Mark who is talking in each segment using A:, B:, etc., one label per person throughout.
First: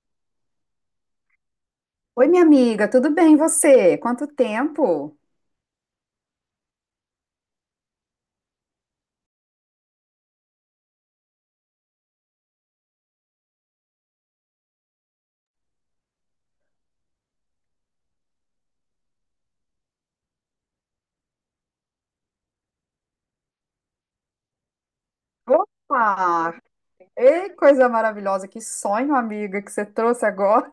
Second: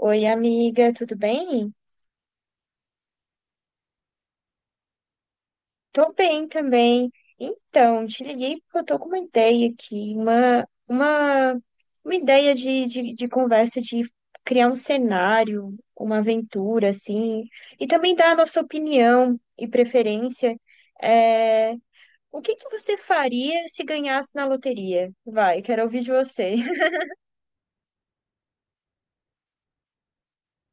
A: Oi, amiga, tudo bem?
B: Oi, minha amiga, tudo bem e você? Quanto tempo?
A: Tô bem também. Então, te liguei porque eu tô com uma ideia aqui, uma ideia de conversa, de criar um cenário, uma aventura, assim, e também dar a nossa opinião e preferência. É, o que que você faria se ganhasse na loteria? Vai, quero ouvir de você.
B: Opa! Ei, coisa maravilhosa, que sonho, amiga, que você trouxe agora.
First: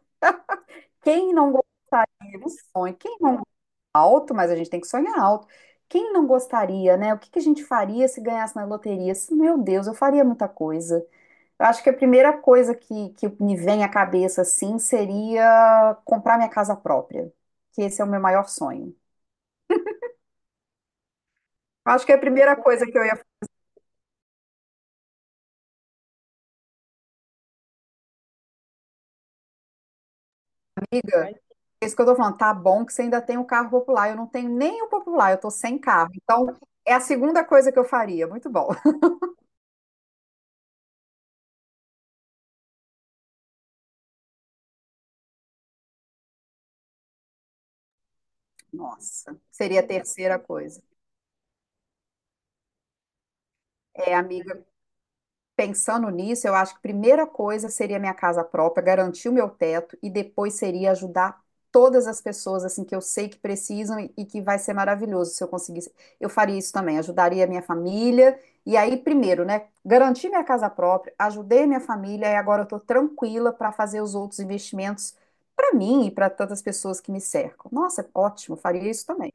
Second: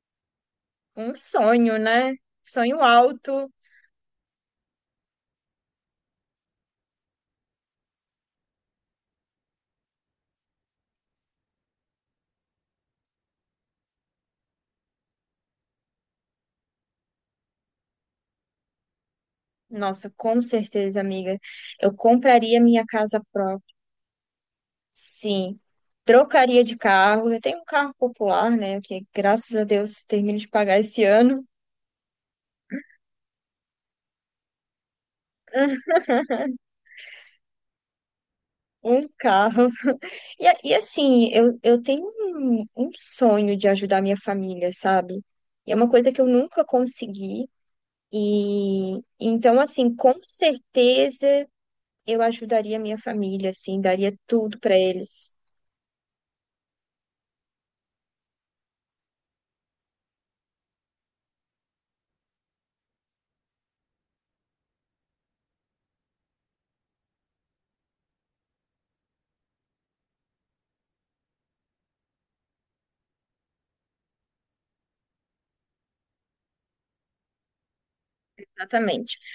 A: Um
B: Quem não
A: sonho, né?
B: gostaria do
A: Sonho
B: sonho? Quem não
A: alto.
B: alto, mas a gente tem que sonhar alto. Quem não gostaria, né? O que que a gente faria se ganhasse na loteria? Meu Deus, eu faria muita coisa. Eu acho que a primeira coisa que me vem à cabeça, assim, seria comprar minha casa própria, que esse é o meu maior sonho.
A: Nossa, com certeza, amiga. Eu
B: Acho que é a primeira
A: compraria minha
B: coisa que eu ia.
A: casa própria. Sim, trocaria de carro. Eu tenho um carro popular, né? Que graças a Deus termino de pagar esse
B: Amiga,
A: ano
B: é isso que eu tô falando. Tá bom que você ainda tem o carro popular. Eu não tenho nem o popular, eu tô sem carro. Então, é a segunda coisa que eu faria. Muito bom.
A: um carro. E, e assim, eu tenho um sonho de ajudar minha família, sabe? E é uma coisa que eu nunca consegui. E
B: Nossa,
A: então,
B: seria a
A: assim, com
B: terceira coisa.
A: certeza eu ajudaria minha família, assim,
B: É,
A: daria tudo
B: amiga,
A: para eles.
B: pensando nisso, eu acho que a primeira coisa seria minha casa própria, garantir o meu teto e depois seria ajudar todas as pessoas assim que eu sei que precisam e que vai ser maravilhoso se eu conseguisse. Eu faria isso também, ajudaria a minha família. E aí, primeiro, né, garantir minha casa própria, ajudei minha família e agora eu tô tranquila para fazer os outros investimentos para mim e para tantas pessoas que me cercam. Nossa, ótimo, faria isso
A: Exatamente.
B: também.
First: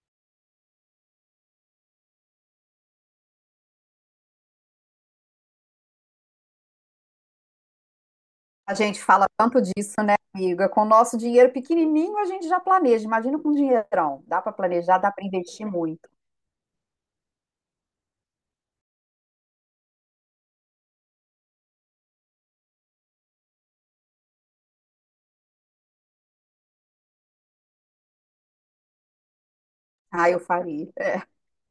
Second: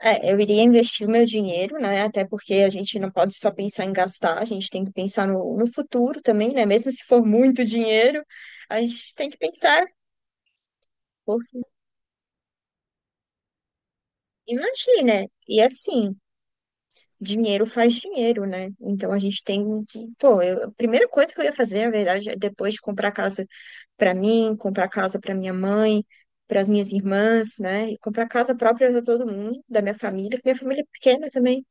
A: É, eu iria investir o meu dinheiro, né? Até porque a gente não pode só pensar em gastar, a gente tem que pensar no futuro também, né? Mesmo se for muito dinheiro,
B: A
A: a
B: gente
A: gente
B: fala
A: tem que
B: tanto
A: pensar,
B: disso, né, amiga? Com o nosso dinheiro
A: porque
B: pequenininho, a gente já planeja. Imagina com um dinheirão. Dá para planejar, dá para
A: imagina, e
B: investir muito.
A: assim, dinheiro faz dinheiro, né? Então a gente tem que, pô, a primeira coisa que eu ia fazer, na verdade, é depois de comprar casa para mim, comprar casa para minha mãe, para as minhas irmãs, né? E comprar casa própria para todo mundo, da minha
B: Ah,
A: família,
B: eu
A: que minha família é
B: faria.
A: pequena também.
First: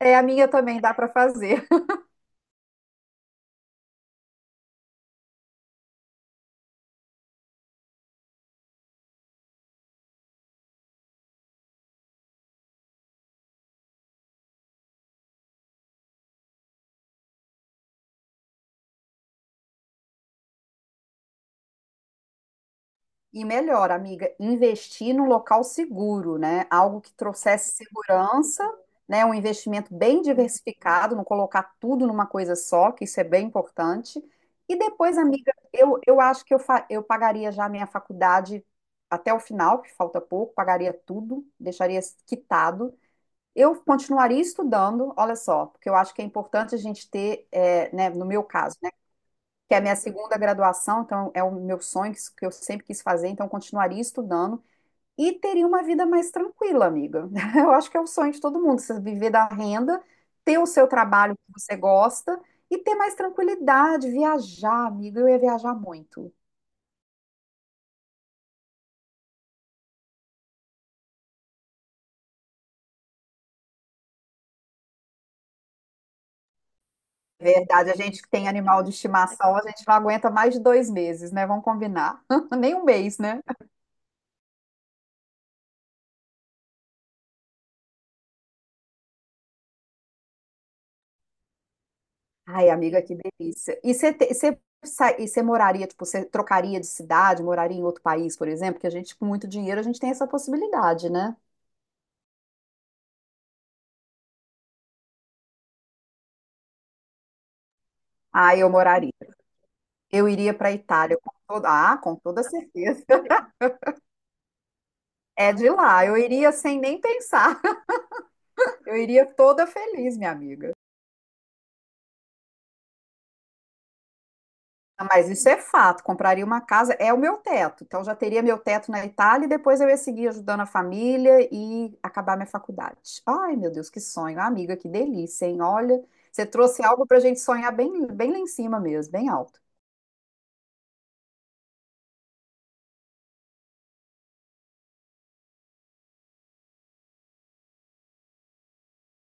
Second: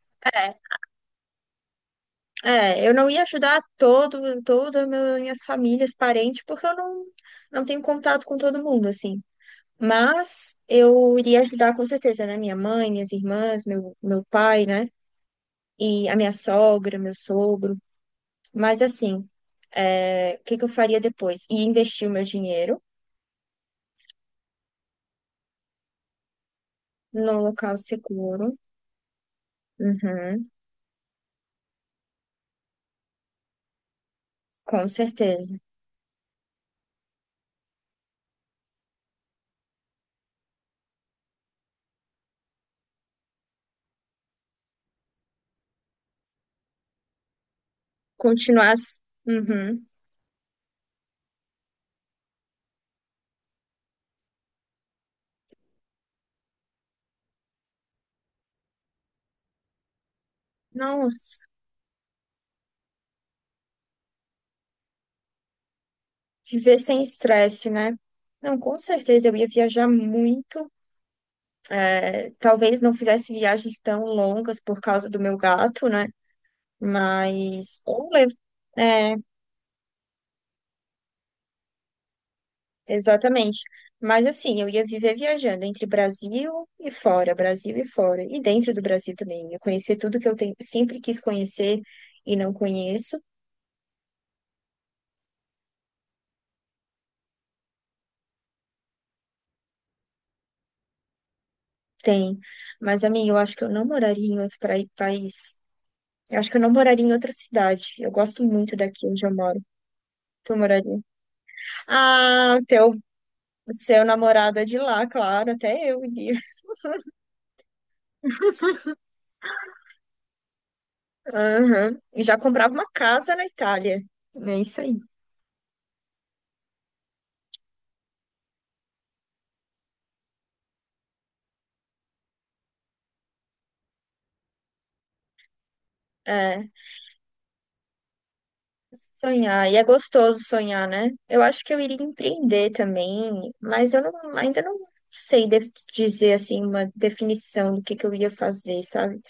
B: É, a minha
A: É,
B: também dá para fazer.
A: Eu não ia ajudar minhas famílias, parentes, porque eu não, não tenho contato com todo mundo, assim. Mas eu iria ajudar com certeza, né? Minha mãe, minhas irmãs, meu pai, né? E a minha sogra, meu sogro. Mas assim, o que que eu faria depois? E investir o meu dinheiro
B: E melhor, amiga, investir num local seguro, né? Algo que
A: num
B: trouxesse
A: local seguro.
B: segurança, né? Um investimento bem
A: Uhum,
B: diversificado, não colocar tudo numa coisa só, que isso é bem importante. E
A: com
B: depois, amiga,
A: certeza.
B: eu acho que eu pagaria já a minha faculdade até o final, que falta pouco, pagaria tudo, deixaria quitado. Eu continuaria estudando, olha só, porque eu acho que é importante a gente ter, é, né, no meu
A: Continuar.
B: caso, que é a
A: Uhum.
B: minha segunda graduação, então é o meu sonho que eu sempre quis fazer, então eu continuaria estudando e teria uma vida mais tranquila, amiga. Eu acho que é o sonho de todo mundo, você viver da renda, ter o seu trabalho
A: Nossa,
B: que você gosta e ter mais tranquilidade, viajar, amiga. Eu ia viajar muito.
A: viver sem estresse, né? Não, com certeza eu ia viajar muito. É, talvez não fizesse viagens tão longas por causa do meu gato, né? Mas.
B: Verdade, a gente que tem animal de
A: É,
B: estimação, a gente não aguenta mais de dois meses, né? Vamos combinar. Nem um mês, né?
A: exatamente. Mas assim, eu ia viver viajando entre Brasil e fora, e dentro do Brasil também. Eu conhecer tudo que eu tenho, sempre quis conhecer e não
B: Ai, amiga, que
A: conheço,
B: delícia. E você moraria, tipo, você trocaria de cidade, moraria em outro país, por exemplo? Que a gente, com muito dinheiro, a gente tem essa possibilidade, né?
A: tem. Mas, amiga, eu acho que eu não moraria em outro país. Eu acho que eu não moraria em outra cidade. Eu gosto
B: Ah, eu
A: muito daqui
B: moraria.
A: onde eu moro.
B: Eu iria
A: Tu
B: para
A: moraria?
B: Itália com toda
A: Ah, teu
B: certeza.
A: Seu namorado é de lá, claro,
B: É de
A: até eu
B: lá. Eu
A: iria.
B: iria sem nem pensar. Eu iria toda feliz, minha amiga.
A: Aham. E já comprava uma casa na Itália. É isso aí.
B: Ah, mas isso é fato. Compraria uma casa, é o meu teto. Então já teria meu teto na Itália e depois eu ia seguir ajudando a família e acabar minha faculdade. Ai, meu Deus, que sonho. Ah, amiga, que delícia, hein? Olha, você
A: É,
B: trouxe algo para a gente sonhar bem, bem lá em cima mesmo, bem alto.
A: sonhar. E é gostoso sonhar, né? Eu acho que eu iria empreender também, mas eu não- ainda não sei dizer assim uma definição do que eu ia fazer, sabe?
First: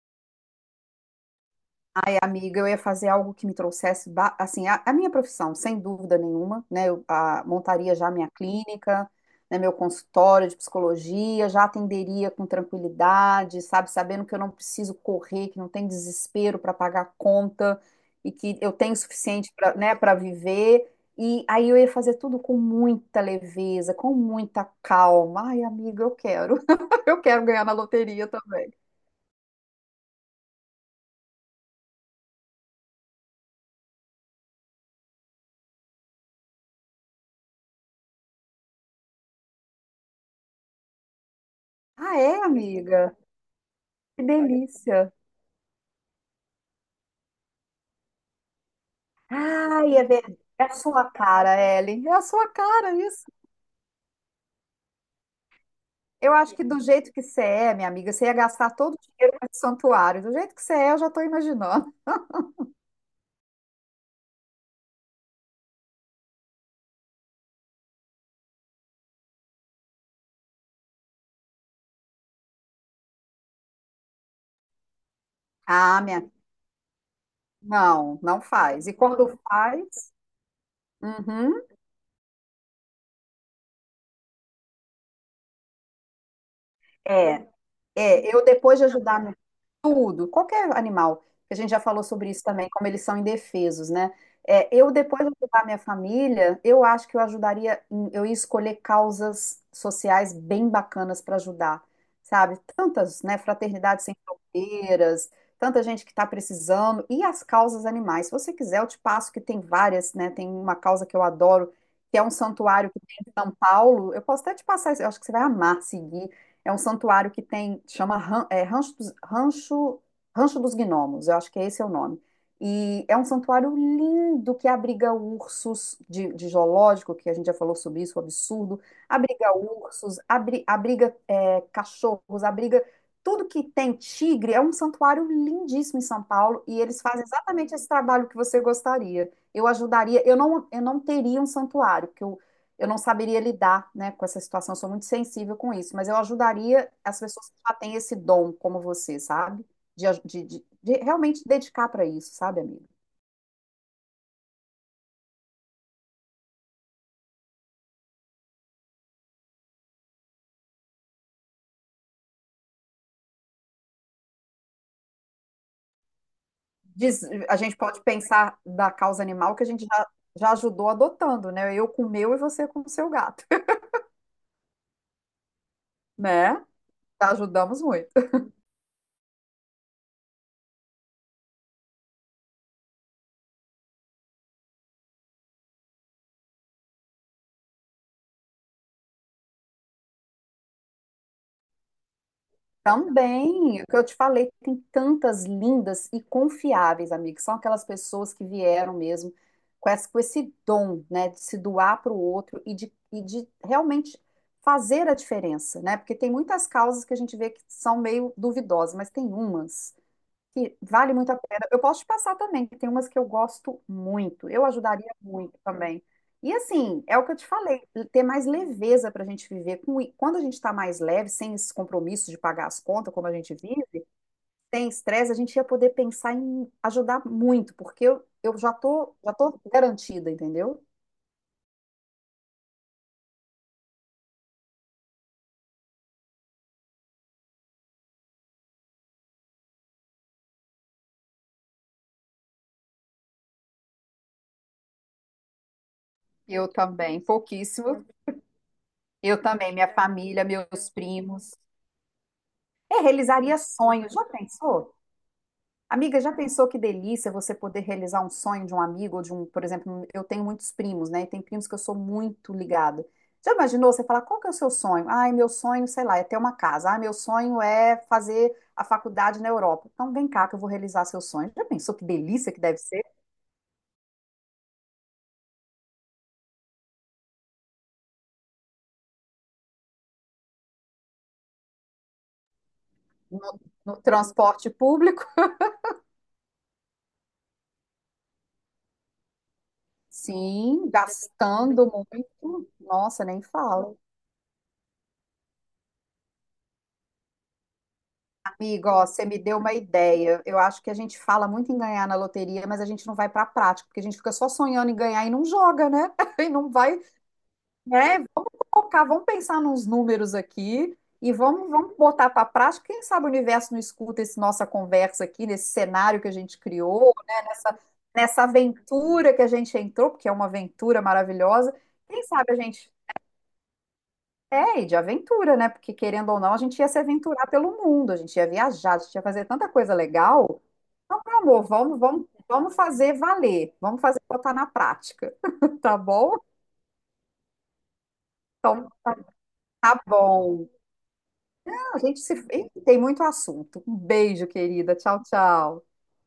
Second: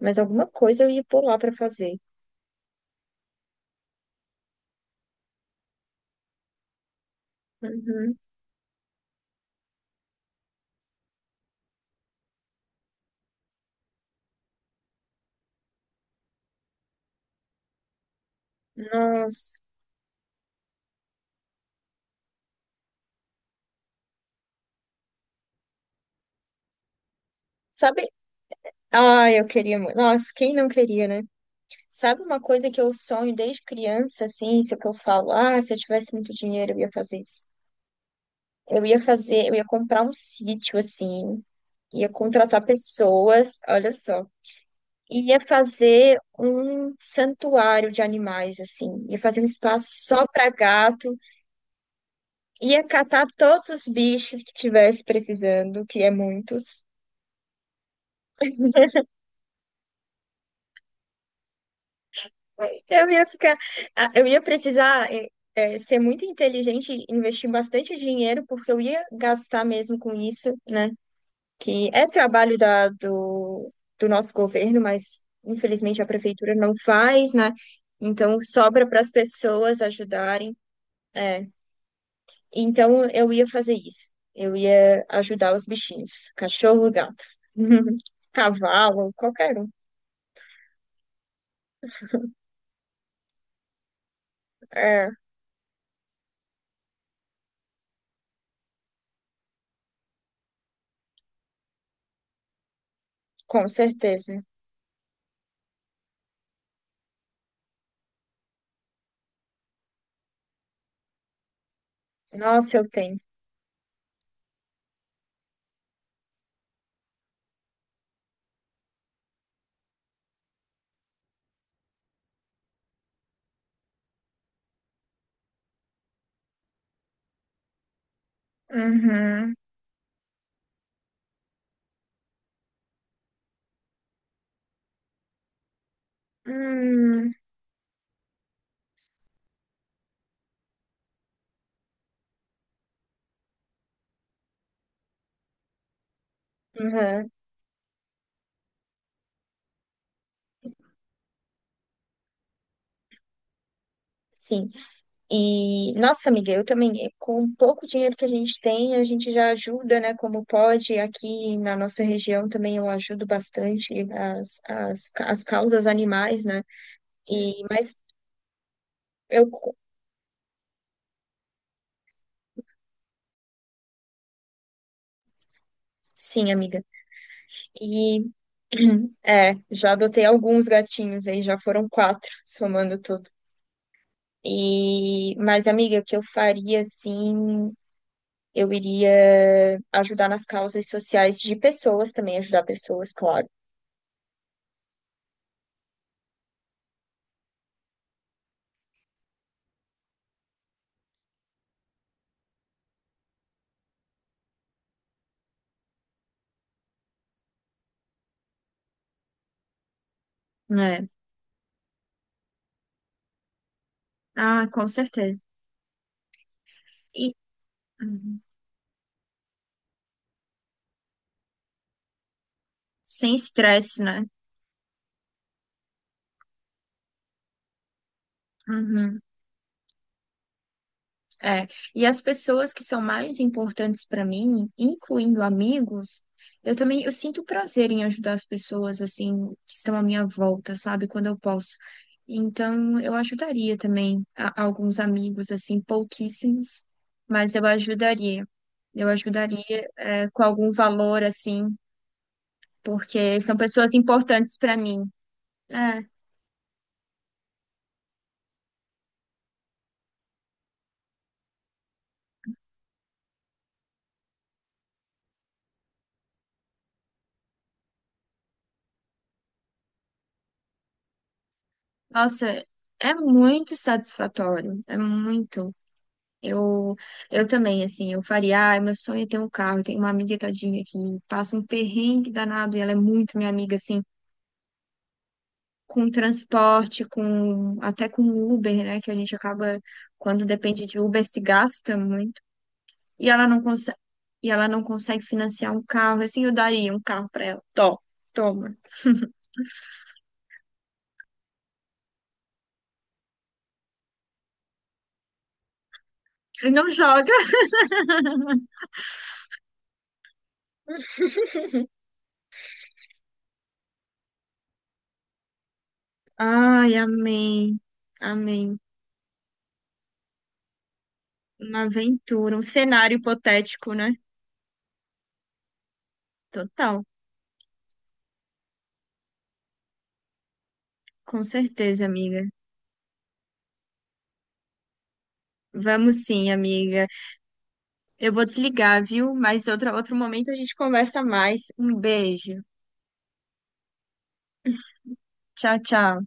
A: Mas alguma coisa eu ia pular para fazer.
B: Amiga, eu ia fazer algo que me assim, a minha profissão, sem dúvida nenhuma, né? Montaria já a
A: Uhum.
B: minha clínica, né, meu consultório de psicologia, já atenderia com tranquilidade, sabe? Sabendo que eu não preciso correr, que não tem desespero para pagar conta e que eu tenho o suficiente
A: Nossa,
B: para, né, para viver. E aí eu ia fazer tudo com muita leveza, com muita calma. Ai, amiga, eu quero. Eu quero ganhar na
A: sabe?
B: loteria também.
A: Ah, eu queria muito. Nossa, quem não queria, né? Sabe uma coisa que eu sonho desde criança, assim, isso que eu falo, ah, se eu tivesse muito dinheiro, eu ia fazer isso. Eu ia fazer, eu ia comprar um sítio, assim, ia
B: Ah, é,
A: contratar
B: amiga?
A: pessoas, olha
B: Que
A: só,
B: delícia.
A: ia fazer um santuário de animais, assim, ia fazer um espaço
B: Ai, é
A: só
B: verdade.
A: para
B: É a
A: gato,
B: sua cara, Ellen. É a sua
A: ia
B: cara isso.
A: catar todos os bichos que tivesse precisando, que é
B: Eu acho que do
A: muitos.
B: jeito que você é, minha amiga, você ia gastar todo o dinheiro no santuário. Do jeito que você é, eu já estou imaginando.
A: Eu ia ficar, ah, eu ia precisar ser muito inteligente, e investir bastante dinheiro, porque eu ia gastar mesmo com isso, né? Que é trabalho do nosso governo, mas infelizmente
B: Ah,
A: a
B: minha.
A: prefeitura não faz, né?
B: Não,
A: Então
B: não
A: sobra
B: faz. E
A: para as
B: quando
A: pessoas
B: faz,
A: ajudarem. É.
B: uhum,
A: Então eu ia fazer isso. Eu ia ajudar os bichinhos, cachorro, gato,
B: é, eu depois de
A: cavalo,
B: ajudar
A: qualquer um.
B: tudo, qualquer animal, que a gente já falou sobre isso também, como eles são indefesos, né? É, eu,
A: É,
B: depois de ajudar minha família, eu acho que eu ajudaria, eu ia escolher causas sociais bem bacanas para ajudar, sabe? Tantas, né?
A: com
B: Fraternidades sem
A: certeza.
B: fronteiras, tanta gente que está precisando, e as causas animais. Se você quiser, eu te passo que tem várias, né? Tem uma causa que eu adoro, que é um
A: Nossa, eu
B: santuário que
A: tenho.
B: tem em São Paulo. Eu posso até te passar, isso, eu acho que você vai amar seguir. É um santuário que tem, chama Rancho dos Gnomos, eu acho que esse é o nome. E é um santuário lindo que abriga ursos de zoológico, que a gente já falou sobre isso, o absurdo. Abriga
A: Uhum.
B: ursos, abriga é, cachorros, abriga tudo que tem tigre. É um santuário lindíssimo em São Paulo e eles fazem
A: Hum,
B: exatamente esse trabalho que você gostaria. Eu ajudaria, eu não teria um santuário, porque eu não saberia lidar, né, com essa situação, eu sou muito sensível com isso, mas eu ajudaria as
A: aham,
B: pessoas que já têm esse dom, como você, sabe? De realmente dedicar para isso, sabe, amigo?
A: sim. E, nossa, amiga, eu também, com o pouco dinheiro que a gente tem, a gente já ajuda, né, como pode. Aqui na nossa região também eu ajudo bastante as causas animais, né?
B: Diz- a
A: E,
B: gente
A: mas
B: pode pensar da causa
A: eu,
B: animal que
A: co-
B: já ajudou adotando, né? Eu com o meu e você com o seu gato,
A: sim,
B: né?
A: amiga.
B: Já ajudamos muito.
A: E, é, já adotei alguns gatinhos aí, já foram quatro, somando tudo. E, mas, amiga, o que eu faria, assim. Eu iria ajudar nas causas sociais de pessoas também, ajudar pessoas, claro.
B: Também, o que eu te falei, tem tantas lindas e confiáveis, amiga, que são aquelas pessoas que vieram mesmo com esse dom, né, de se doar para o outro e de realmente fazer a diferença, né? Porque tem muitas causas que a gente vê que são meio duvidosas, mas tem umas que
A: É.
B: vale muito a pena. Eu posso te passar também, que tem umas que eu gosto muito. Eu
A: Ah, com
B: ajudaria
A: certeza.
B: muito também. E assim, é
A: E
B: o que eu te falei, ter
A: uhum.
B: mais leveza para a gente viver. Quando a gente está mais leve, sem esse compromisso de pagar as contas, como a
A: Sem
B: gente
A: estresse,
B: vive,
A: né?
B: sem estresse, a gente ia poder pensar em ajudar muito, porque eu
A: Uhum.
B: já tô garantida, entendeu?
A: É, e as pessoas que são mais importantes para mim, incluindo amigos, eu também eu sinto prazer em ajudar as pessoas assim que estão à minha volta, sabe, quando eu posso. Então, eu ajudaria também alguns amigos assim,
B: Eu
A: pouquíssimos,
B: também,
A: mas eu
B: pouquíssimo.
A: ajudaria. Eu
B: Eu também,
A: ajudaria
B: minha
A: é, com
B: família,
A: algum
B: meus
A: valor
B: primos.
A: assim,
B: É,
A: porque são
B: realizaria
A: pessoas
B: sonhos, já
A: importantes para
B: pensou?
A: mim. É,
B: Amiga, já pensou que delícia você poder realizar um sonho de um amigo ou de um, por exemplo, um, eu tenho muitos primos, né? E tem primos que eu sou muito ligada. Já imaginou você falar, qual que é o seu sonho? Ai, meu sonho, sei lá, é ter uma casa. Ah, meu sonho é fazer a faculdade na Europa. Então vem cá que eu vou realizar seu sonho. Já pensou que delícia que
A: nossa,
B: deve ser
A: é muito satisfatório, é muito. Eu, eu também, assim, eu faria, ah, meu sonho é ter um carro. Eu tenho uma amiga tadinha que passa um perrengue danado e ela é muito minha
B: no,
A: amiga, assim,
B: no transporte público?
A: com transporte, com até com Uber, né? Que a gente acaba, quando depende
B: Sim,
A: de Uber, se
B: gastando
A: gasta mu-
B: muito. Nossa,
A: e
B: nem
A: ela não
B: fala.
A: consegue, e ela não consegue financiar um carro. Assim, eu daria um carro pra ela. Tó, toma.
B: Amigo, ó, você me deu uma ideia. Eu acho que a gente fala muito em ganhar na loteria, mas a gente não vai para a prática, porque a gente fica só sonhando em ganhar e não joga, né? E não
A: Ele não
B: vai,
A: joga.
B: né? Vamos colocar, vamos pensar nos números aqui e vamos, vamos botar para a prática. Quem sabe o universo não escuta essa nossa conversa aqui, nesse cenário que a gente
A: Ai,
B: criou, né?
A: amém.
B: Nessa
A: Amém.
B: aventura que a gente entrou, porque é uma aventura maravilhosa.
A: Uma
B: Quem sabe
A: aventura,
B: a
A: um
B: gente
A: cenário hipotético, né?
B: é, e de aventura, né? Porque querendo ou não, a gente ia se
A: Total,
B: aventurar pelo mundo, a gente ia viajar, a gente ia fazer tanta coisa legal. Então, meu
A: com
B: amor, vamos,
A: certeza,
B: vamos,
A: amiga.
B: vamos fazer valer, vamos fazer botar na prática, tá
A: Vamos
B: bom?
A: sim, amiga. Eu vou
B: Então,
A: desligar, viu? Mas outro,
B: tá
A: outro momento a
B: bom.
A: gente conversa mais. Um
B: A gente se...
A: beijo.
B: Ih, tem muito assunto. Um beijo, querida. Tchau,
A: Tchau,
B: tchau.
A: tchau.